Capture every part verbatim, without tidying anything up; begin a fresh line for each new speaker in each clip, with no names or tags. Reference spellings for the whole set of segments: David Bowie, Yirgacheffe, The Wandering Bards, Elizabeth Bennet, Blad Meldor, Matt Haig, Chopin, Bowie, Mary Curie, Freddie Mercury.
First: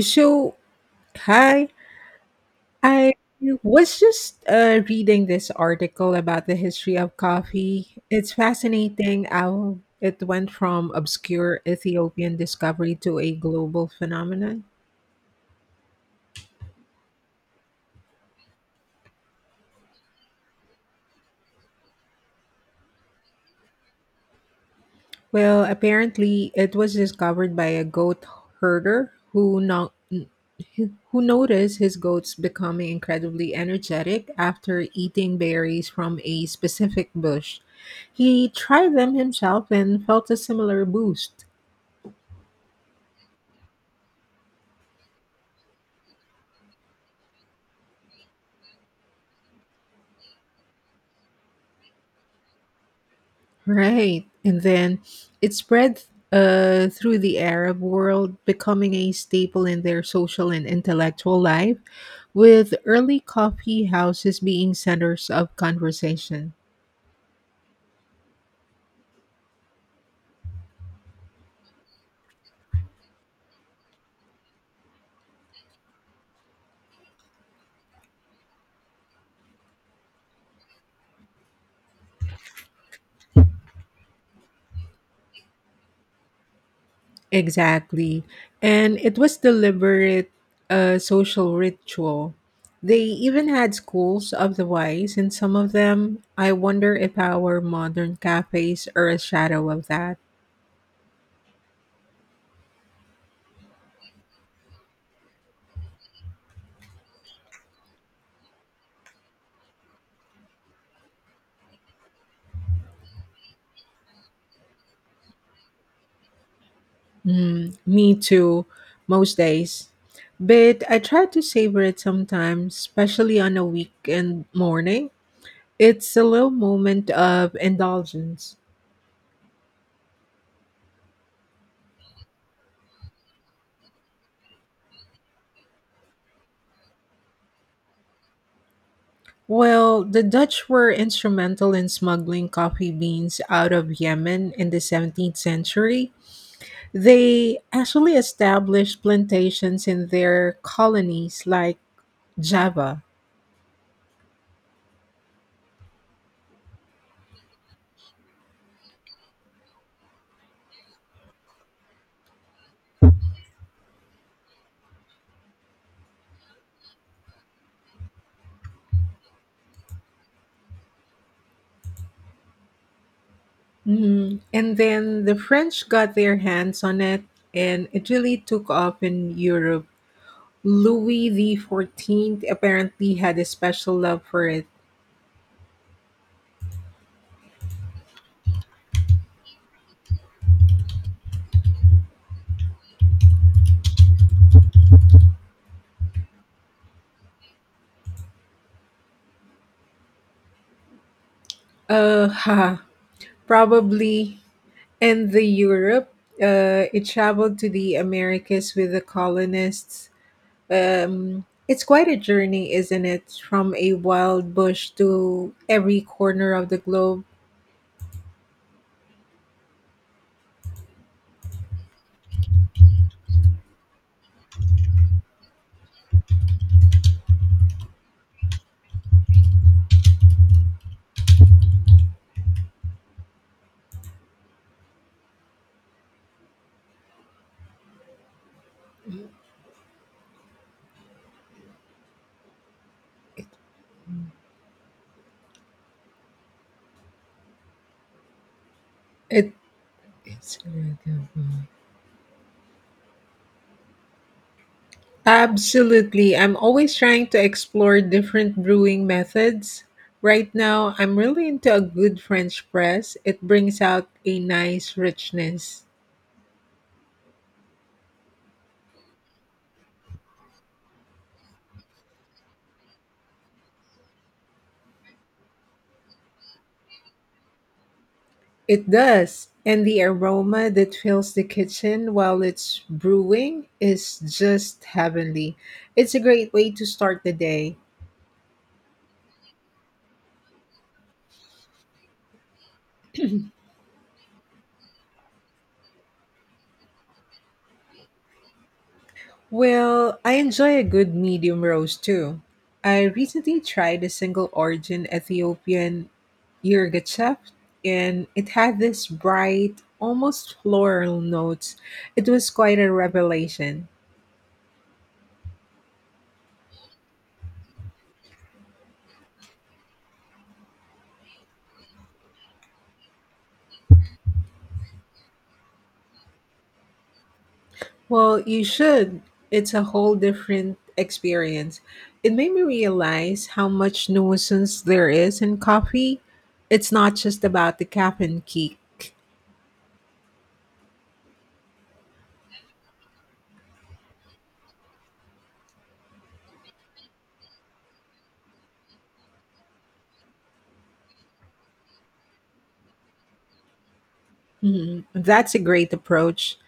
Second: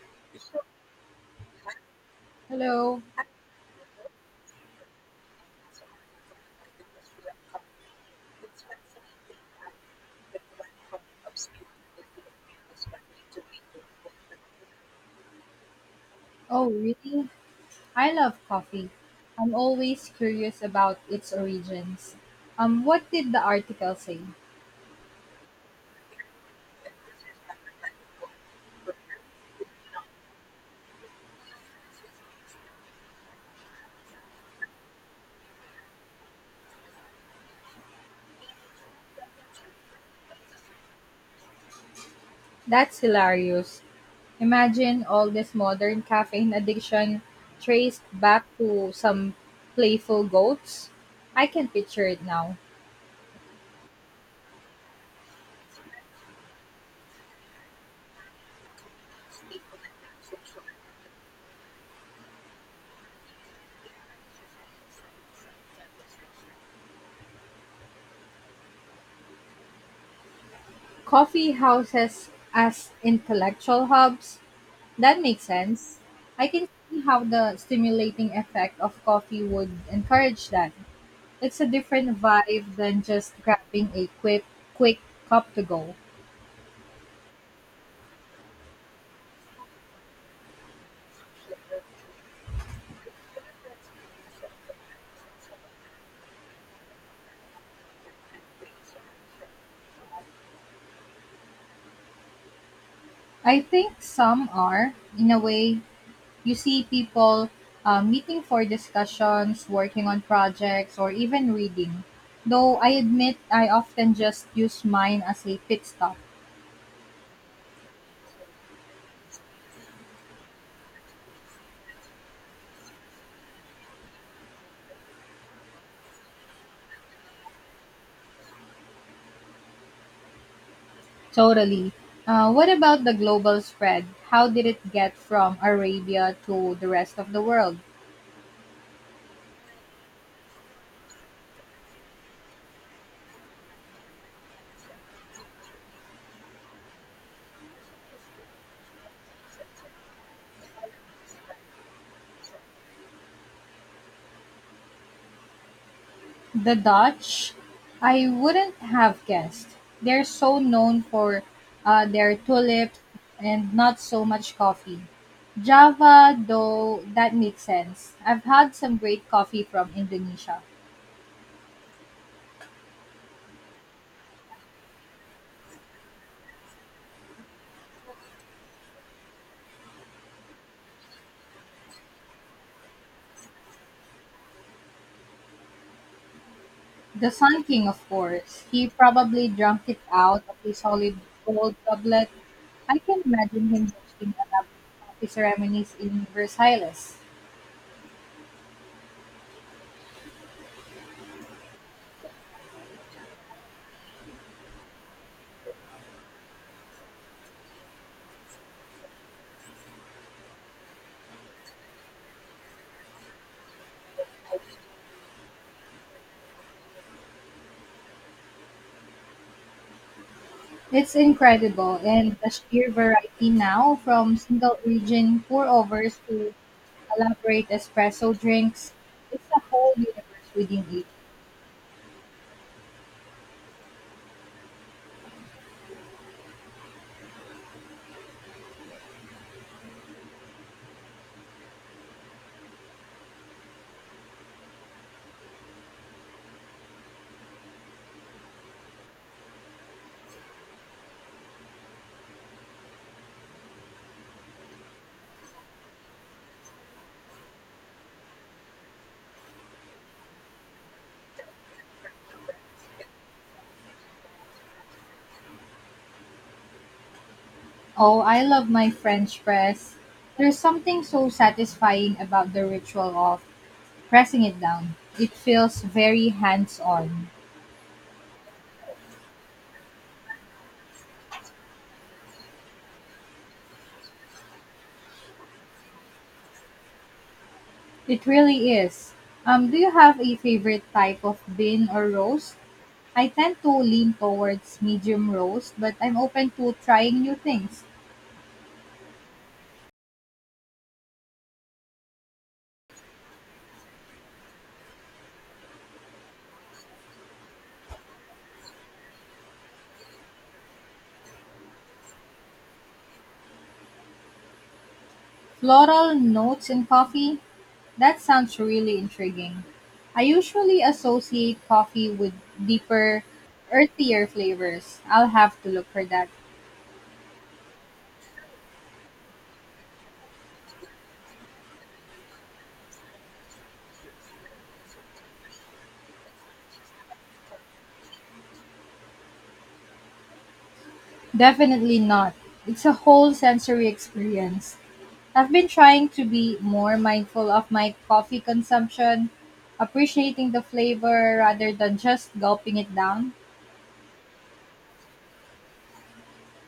So, hi. I was just uh, reading this article about the history of coffee. It's fascinating how it went from obscure Ethiopian discovery to a global phenomenon. Well, apparently it was discovered by a goat herder who no- who noticed his goats becoming incredibly energetic after eating berries from a specific bush. He tried them himself and felt a similar boost.
That's hilarious. Imagine all this modern caffeine addiction traced back to some playful goats. I can picture it now.
Right. And then it spread uh, through the Arab world, becoming a staple in their social and intellectual life, with early coffee houses being centers of conversation.
Coffee houses as intellectual hubs. That makes sense. I can see how the stimulating effect of coffee would encourage that. It's a different vibe than just grabbing a quick quick cup to go.
Exactly. And it was deliberate uh, social ritual. They even had schools of the wise, and some of them, I wonder if our modern cafes are a shadow of that.
I think some are, in a way, you see people uh, meeting for discussions, working on projects, or even reading. Though I admit I often just use mine as a pit stop.
Mm, me too, most days. But I try to savor it sometimes, especially on a weekend morning. It's a little moment of indulgence.
Totally. Uh, what about the global spread? How did it get from Arabia to the rest of the world?
Well, the Dutch were instrumental in smuggling coffee beans out of Yemen in the seventeenth century. They actually established plantations in their colonies like Java.
The Dutch, I wouldn't have guessed. They're so known for uh, their tulip and not so much coffee. Java, though, that makes sense. I've had some great coffee from Indonesia.
Mm, and then the French got their hands on it, and it really took off in Europe. Louis fourteen apparently had a special love for it.
The Sun King, of course. He probably drank it out of a solid gold goblet. I can imagine him hosting elaborate coffee ceremonies in Versailles.
Uh, ha, probably. And the Europe, uh, it traveled to the Americas with the colonists. Um, it's quite a journey, isn't it? From a wild bush to every corner of the globe.
It's incredible, and the sheer variety now from single origin pour overs to elaborate espresso drinks, it's a whole universe within it.
It, it's absolutely. I'm always trying to explore different brewing methods. Right now, I'm really into a good French press. It brings out a nice richness.
Oh, I love my French press. There's something so satisfying about the ritual of pressing it down. It feels very hands on.
It does. And the aroma that fills the kitchen while it's brewing is just heavenly. It's a great way to start the day.
It really is. Um, do you have a favorite type of bean or roast? I tend to lean towards medium roast, but I'm open to trying new things.
Well, I enjoy a good medium roast too. I recently tried a single origin Ethiopian Yirgacheffe, and it had this bright, almost floral notes. It was quite a revelation.
Floral notes in coffee? That sounds really intriguing. I usually associate coffee with deeper, earthier flavors. I'll have to look for that.
Well, you should. It's a whole different experience. It made me realize how much nuisance there is in coffee. It's not just about the caffeine kick.
Definitely not. It's a whole sensory experience. I've been trying to be more mindful of my coffee consumption, appreciating the flavor rather than just gulping it down.
Mhm. That's a great approach.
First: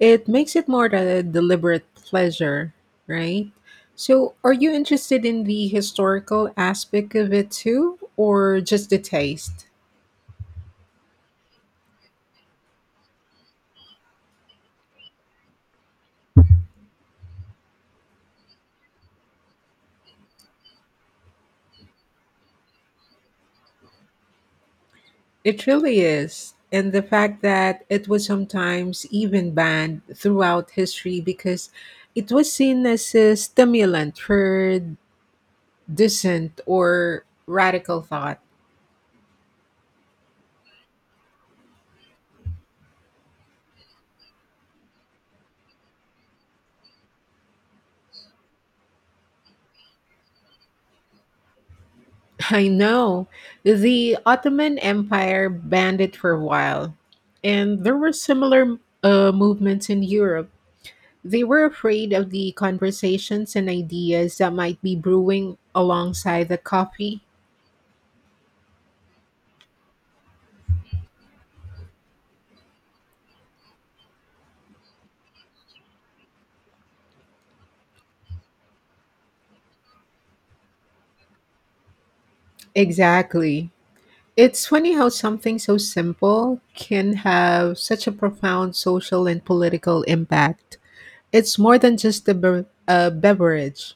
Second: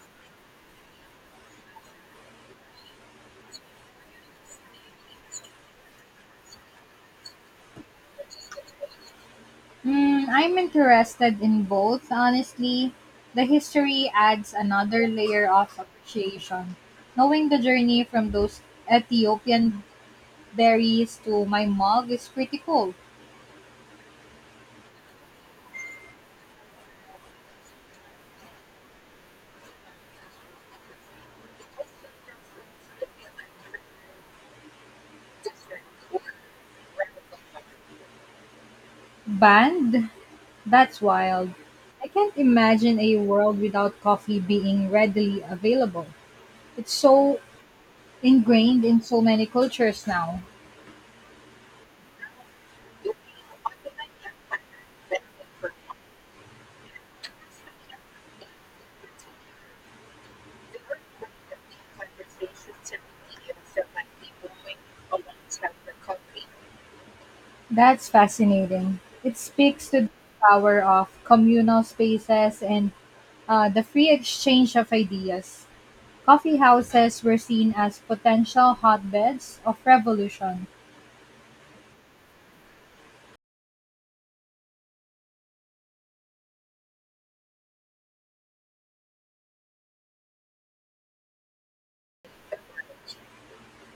It makes it more a deliberate pleasure, right? So, are you interested in the historical aspect of it too, or just the taste?
Hmm, I'm interested in both, honestly. The history adds another layer of appreciation. Knowing the journey from those Ethiopian berries to my mug is pretty cool.
It really is. And the fact that it was sometimes even banned throughout history because it was seen as a stimulant for dissent or radical thought.
Banned? That's wild. I can't imagine a world without coffee being readily available. It's so ingrained in so many cultures now.
I know the Ottoman Empire banned it for a while, and there were similar uh, movements in Europe. They were afraid of the conversations and ideas that might be brewing alongside the coffee.
That's fascinating. It speaks to the power of communal spaces and uh, the free exchange of ideas. Coffee houses were seen as potential hotbeds of revolution.
Exactly. It's funny how something so simple can have such a profound social and political impact. It's more than just a, be- a beverage.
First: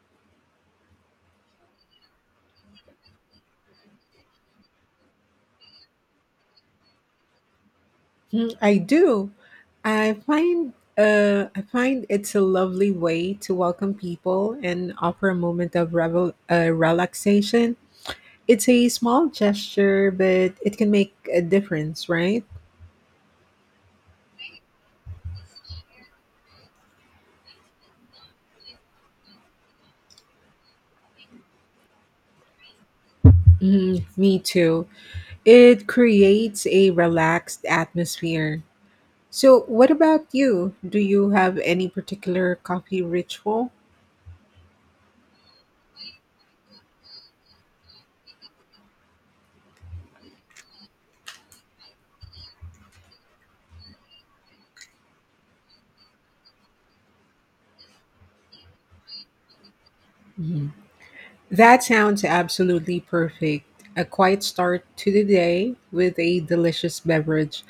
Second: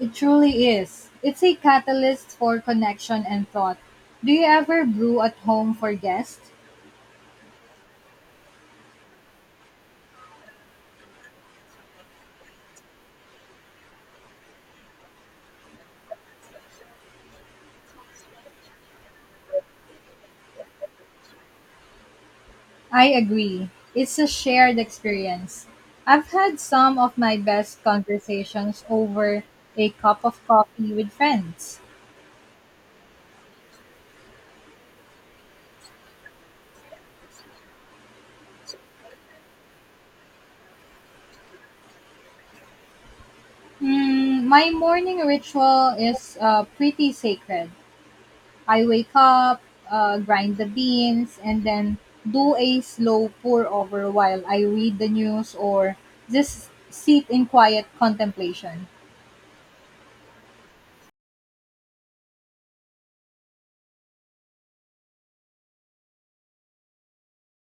It truly is. It's a catalyst for connection and thought. Do you ever brew at home for guests?
Mm, I do. I find uh, I find it's a lovely way to welcome people and offer a moment of revel- uh, relaxation. It's a small gesture, but it can make a difference, right?
I agree. It's a shared experience. I've had some of my best conversations over a cup of coffee with friends.
Mm, me too. It creates a relaxed atmosphere. So, what about you? Do you have any particular coffee ritual?
Mm, my morning ritual is uh, pretty sacred. I wake up, uh, grind the beans, and then do a slow pour over while I read the news or just sit in quiet contemplation.
That sounds absolutely perfect. A quiet start to the day with a delicious beverage.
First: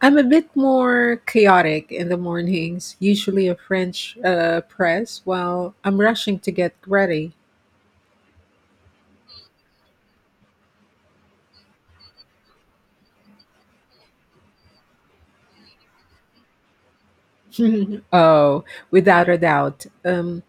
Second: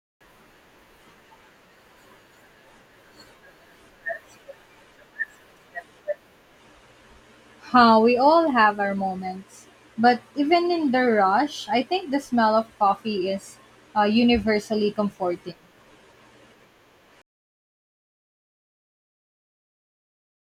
I'm a bit more chaotic in the mornings, usually a French uh, press while I'm rushing to get ready.
How we all have our moments. But even in the rush, I think the smell of coffee is uh, universally comforting.
Oh, without a doubt. Um,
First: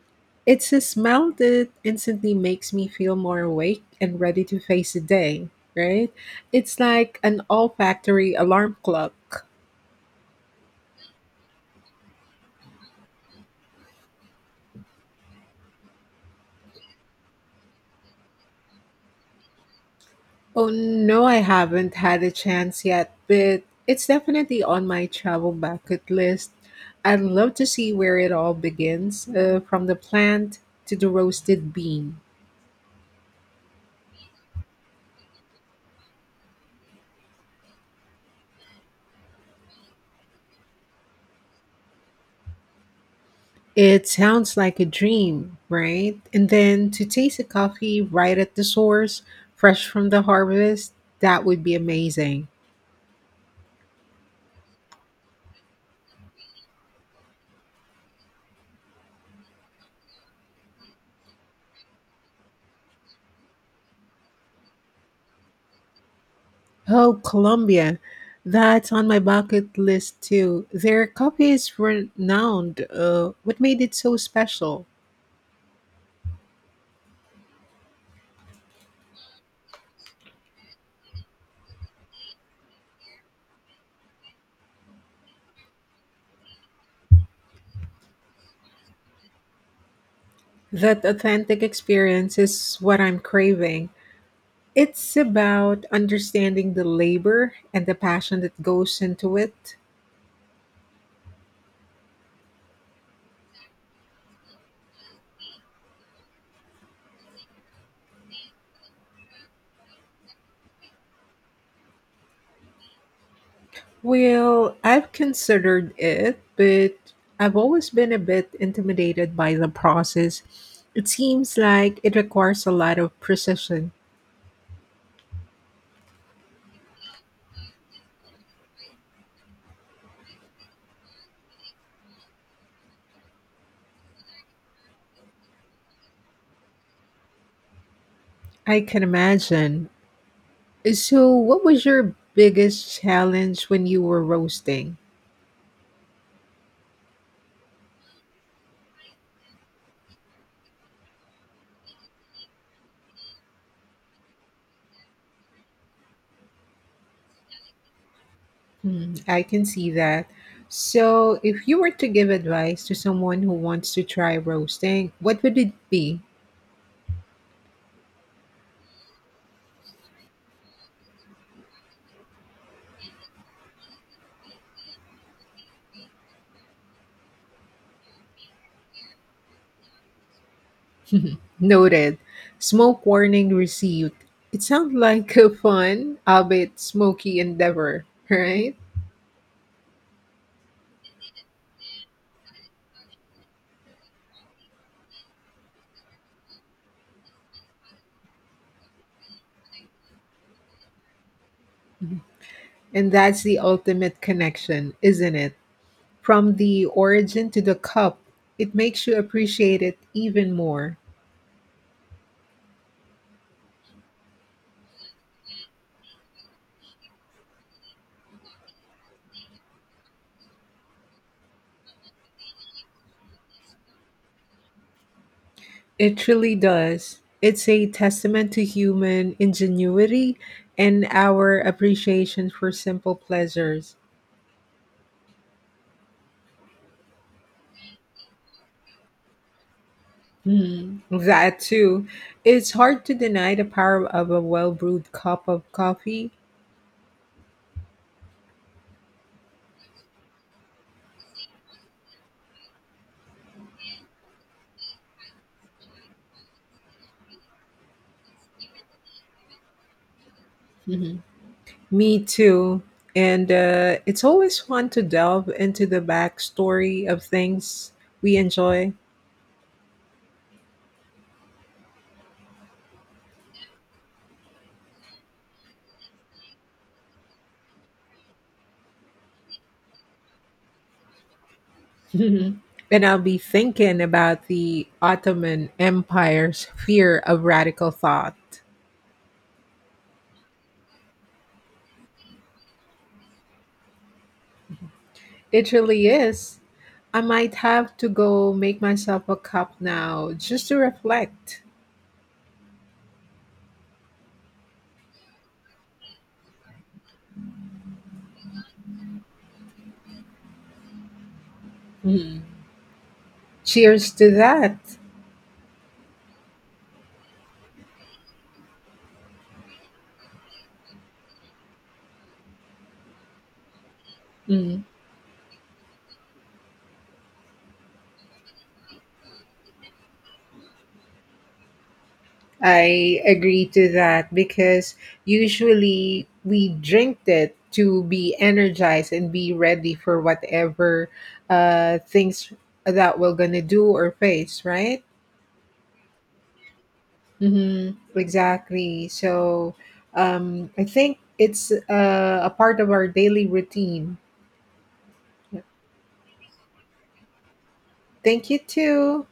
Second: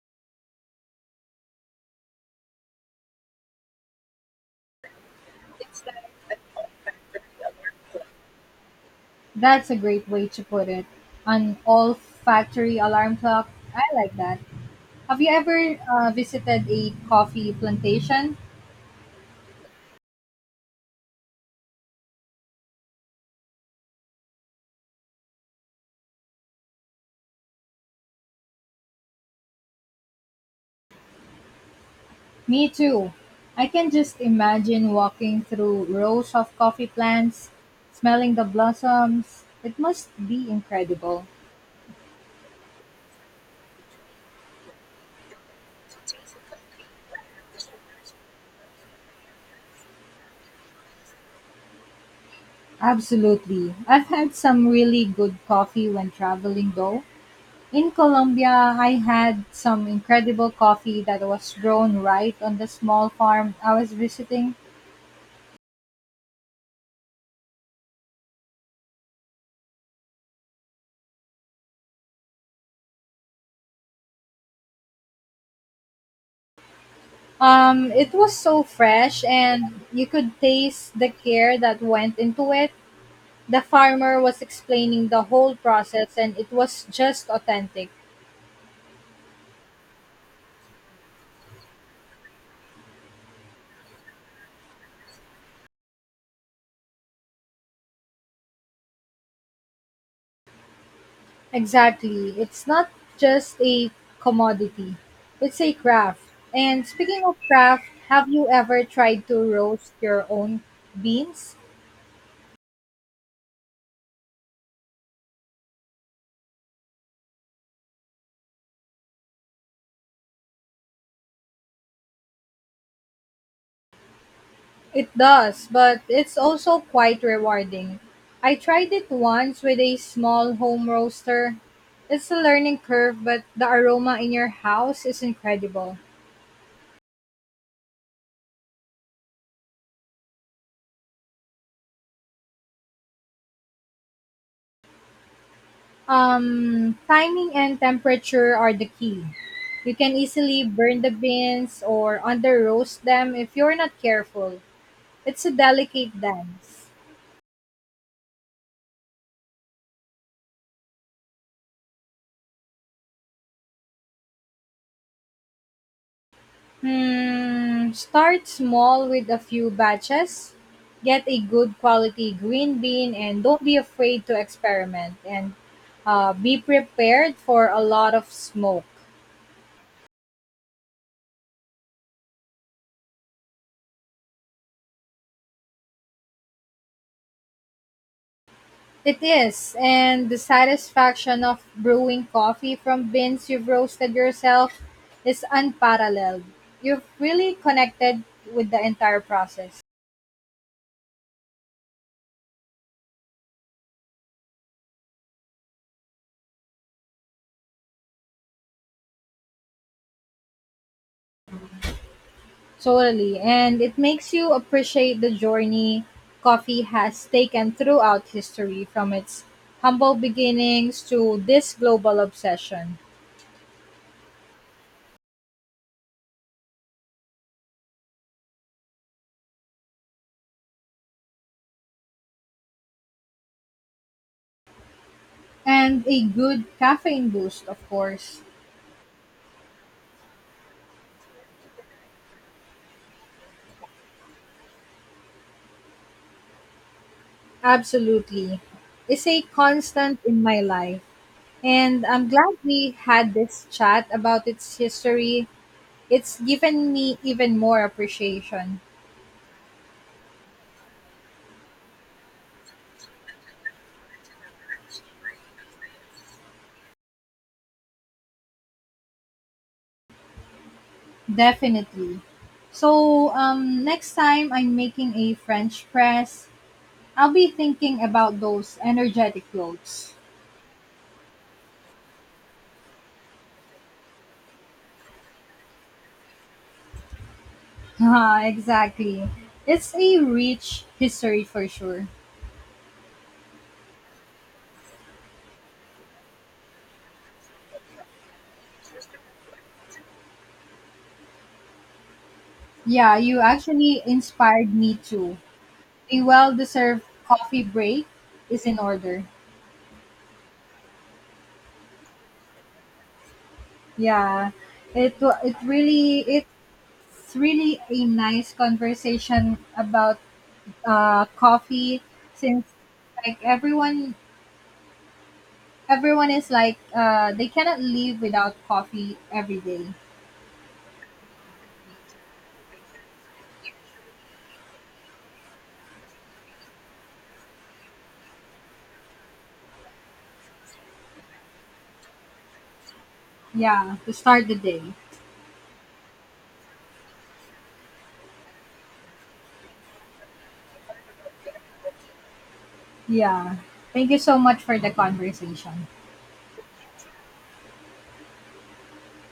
It's a smell that instantly makes me feel more awake and ready to face the day, right? It's like an olfactory alarm clock.
That's a great way to put it. An olfactory alarm clock. I like that. Have you ever uh, visited a coffee plantation?
Oh no, I haven't had a chance yet, but it's definitely on my travel bucket list. I'd love to see where it all begins, uh, from the plant to the roasted bean.
Me too. I can just imagine walking through rows of coffee plants, smelling the blossoms. It must be incredible.
It sounds like a dream, right? And then to taste the coffee right at the source, fresh from the harvest, that would be amazing.
Absolutely. I've had some really good coffee when traveling though. In Colombia, I had some incredible coffee that was grown right on the small farm I was visiting.
Oh, Colombia. That's on my bucket list too. Their coffee is renowned. Uh, what made it so special?
Um, it was so fresh and you could taste the care that went into it. The farmer was explaining the whole process and it was just authentic.
That authentic experience is what I'm craving. It's about understanding the labor and the passion that goes into it.
Exactly. It's not just a commodity, it's a craft. And speaking of craft, have you ever tried to roast your own beans?
Well, I've considered it, but I've always been a bit intimidated by the process. It seems like it requires a lot of precision.
It does, but it's also quite rewarding. I tried it once with a small home roaster. It's a learning curve, but the aroma in your house is incredible.
I can imagine. So, what was your biggest challenge when you were roasting?
Um, timing and temperature are the key. You can easily burn the beans or under roast them if you're not careful. It's a delicate dance.
Hmm, I can see that. So, if you were to give advice to someone who wants to try roasting, what would it be?
Hmm, start small with a few batches. Get a good quality green bean and don't be afraid to experiment and uh, be prepared for a lot of smoke.
Noted. Smoke warning received. It sounds like a fun, albeit smoky endeavor, right?
It is, and the satisfaction of brewing coffee from beans you've roasted yourself is unparalleled. You've really connected with the entire process.
And that's the ultimate connection, isn't it? From the origin to the cup, it makes you appreciate it even more.
Totally, and it makes you appreciate the journey coffee has taken throughout history from its humble beginnings to this global obsession.
It really does. It's a testament to human ingenuity and our appreciation for simple pleasures.
And a good caffeine boost, of course.
Mm, that too. It's hard to deny the power of a well brewed cup of coffee.
Absolutely. It's a constant in my life. And I'm glad we had this chat about its history. It's given me even more appreciation.
Hmm. Me too. And uh, it's always fun to delve into the backstory of things we enjoy.
Definitely. So, um, next time I'm making a French press, I'll be thinking about those energetic clothes.
Mhm. And I'll be thinking about the Ottoman Empire's fear of radical thought.
Haha, exactly. It's a rich history for sure.
It really is. I might have to go make myself a cup now just to reflect.
Yeah, you actually inspired me too. A well deserved coffee break is in order.
Mm. Cheers to
Yeah,
that.
it wa- it really it It's really a nice conversation about uh, coffee since like everyone
Mm.
everyone is like uh, they cannot live without coffee every day.
I agree to that because usually we drink it to be energized and be ready for whatever uh, things that we're going to do
Yeah,
or
to start the
face,
day.
right? Hmm. Exactly. So um, I think it's uh, a part of our daily
Yeah. Thank
routine.
you so much for the conversation.
Thank you too.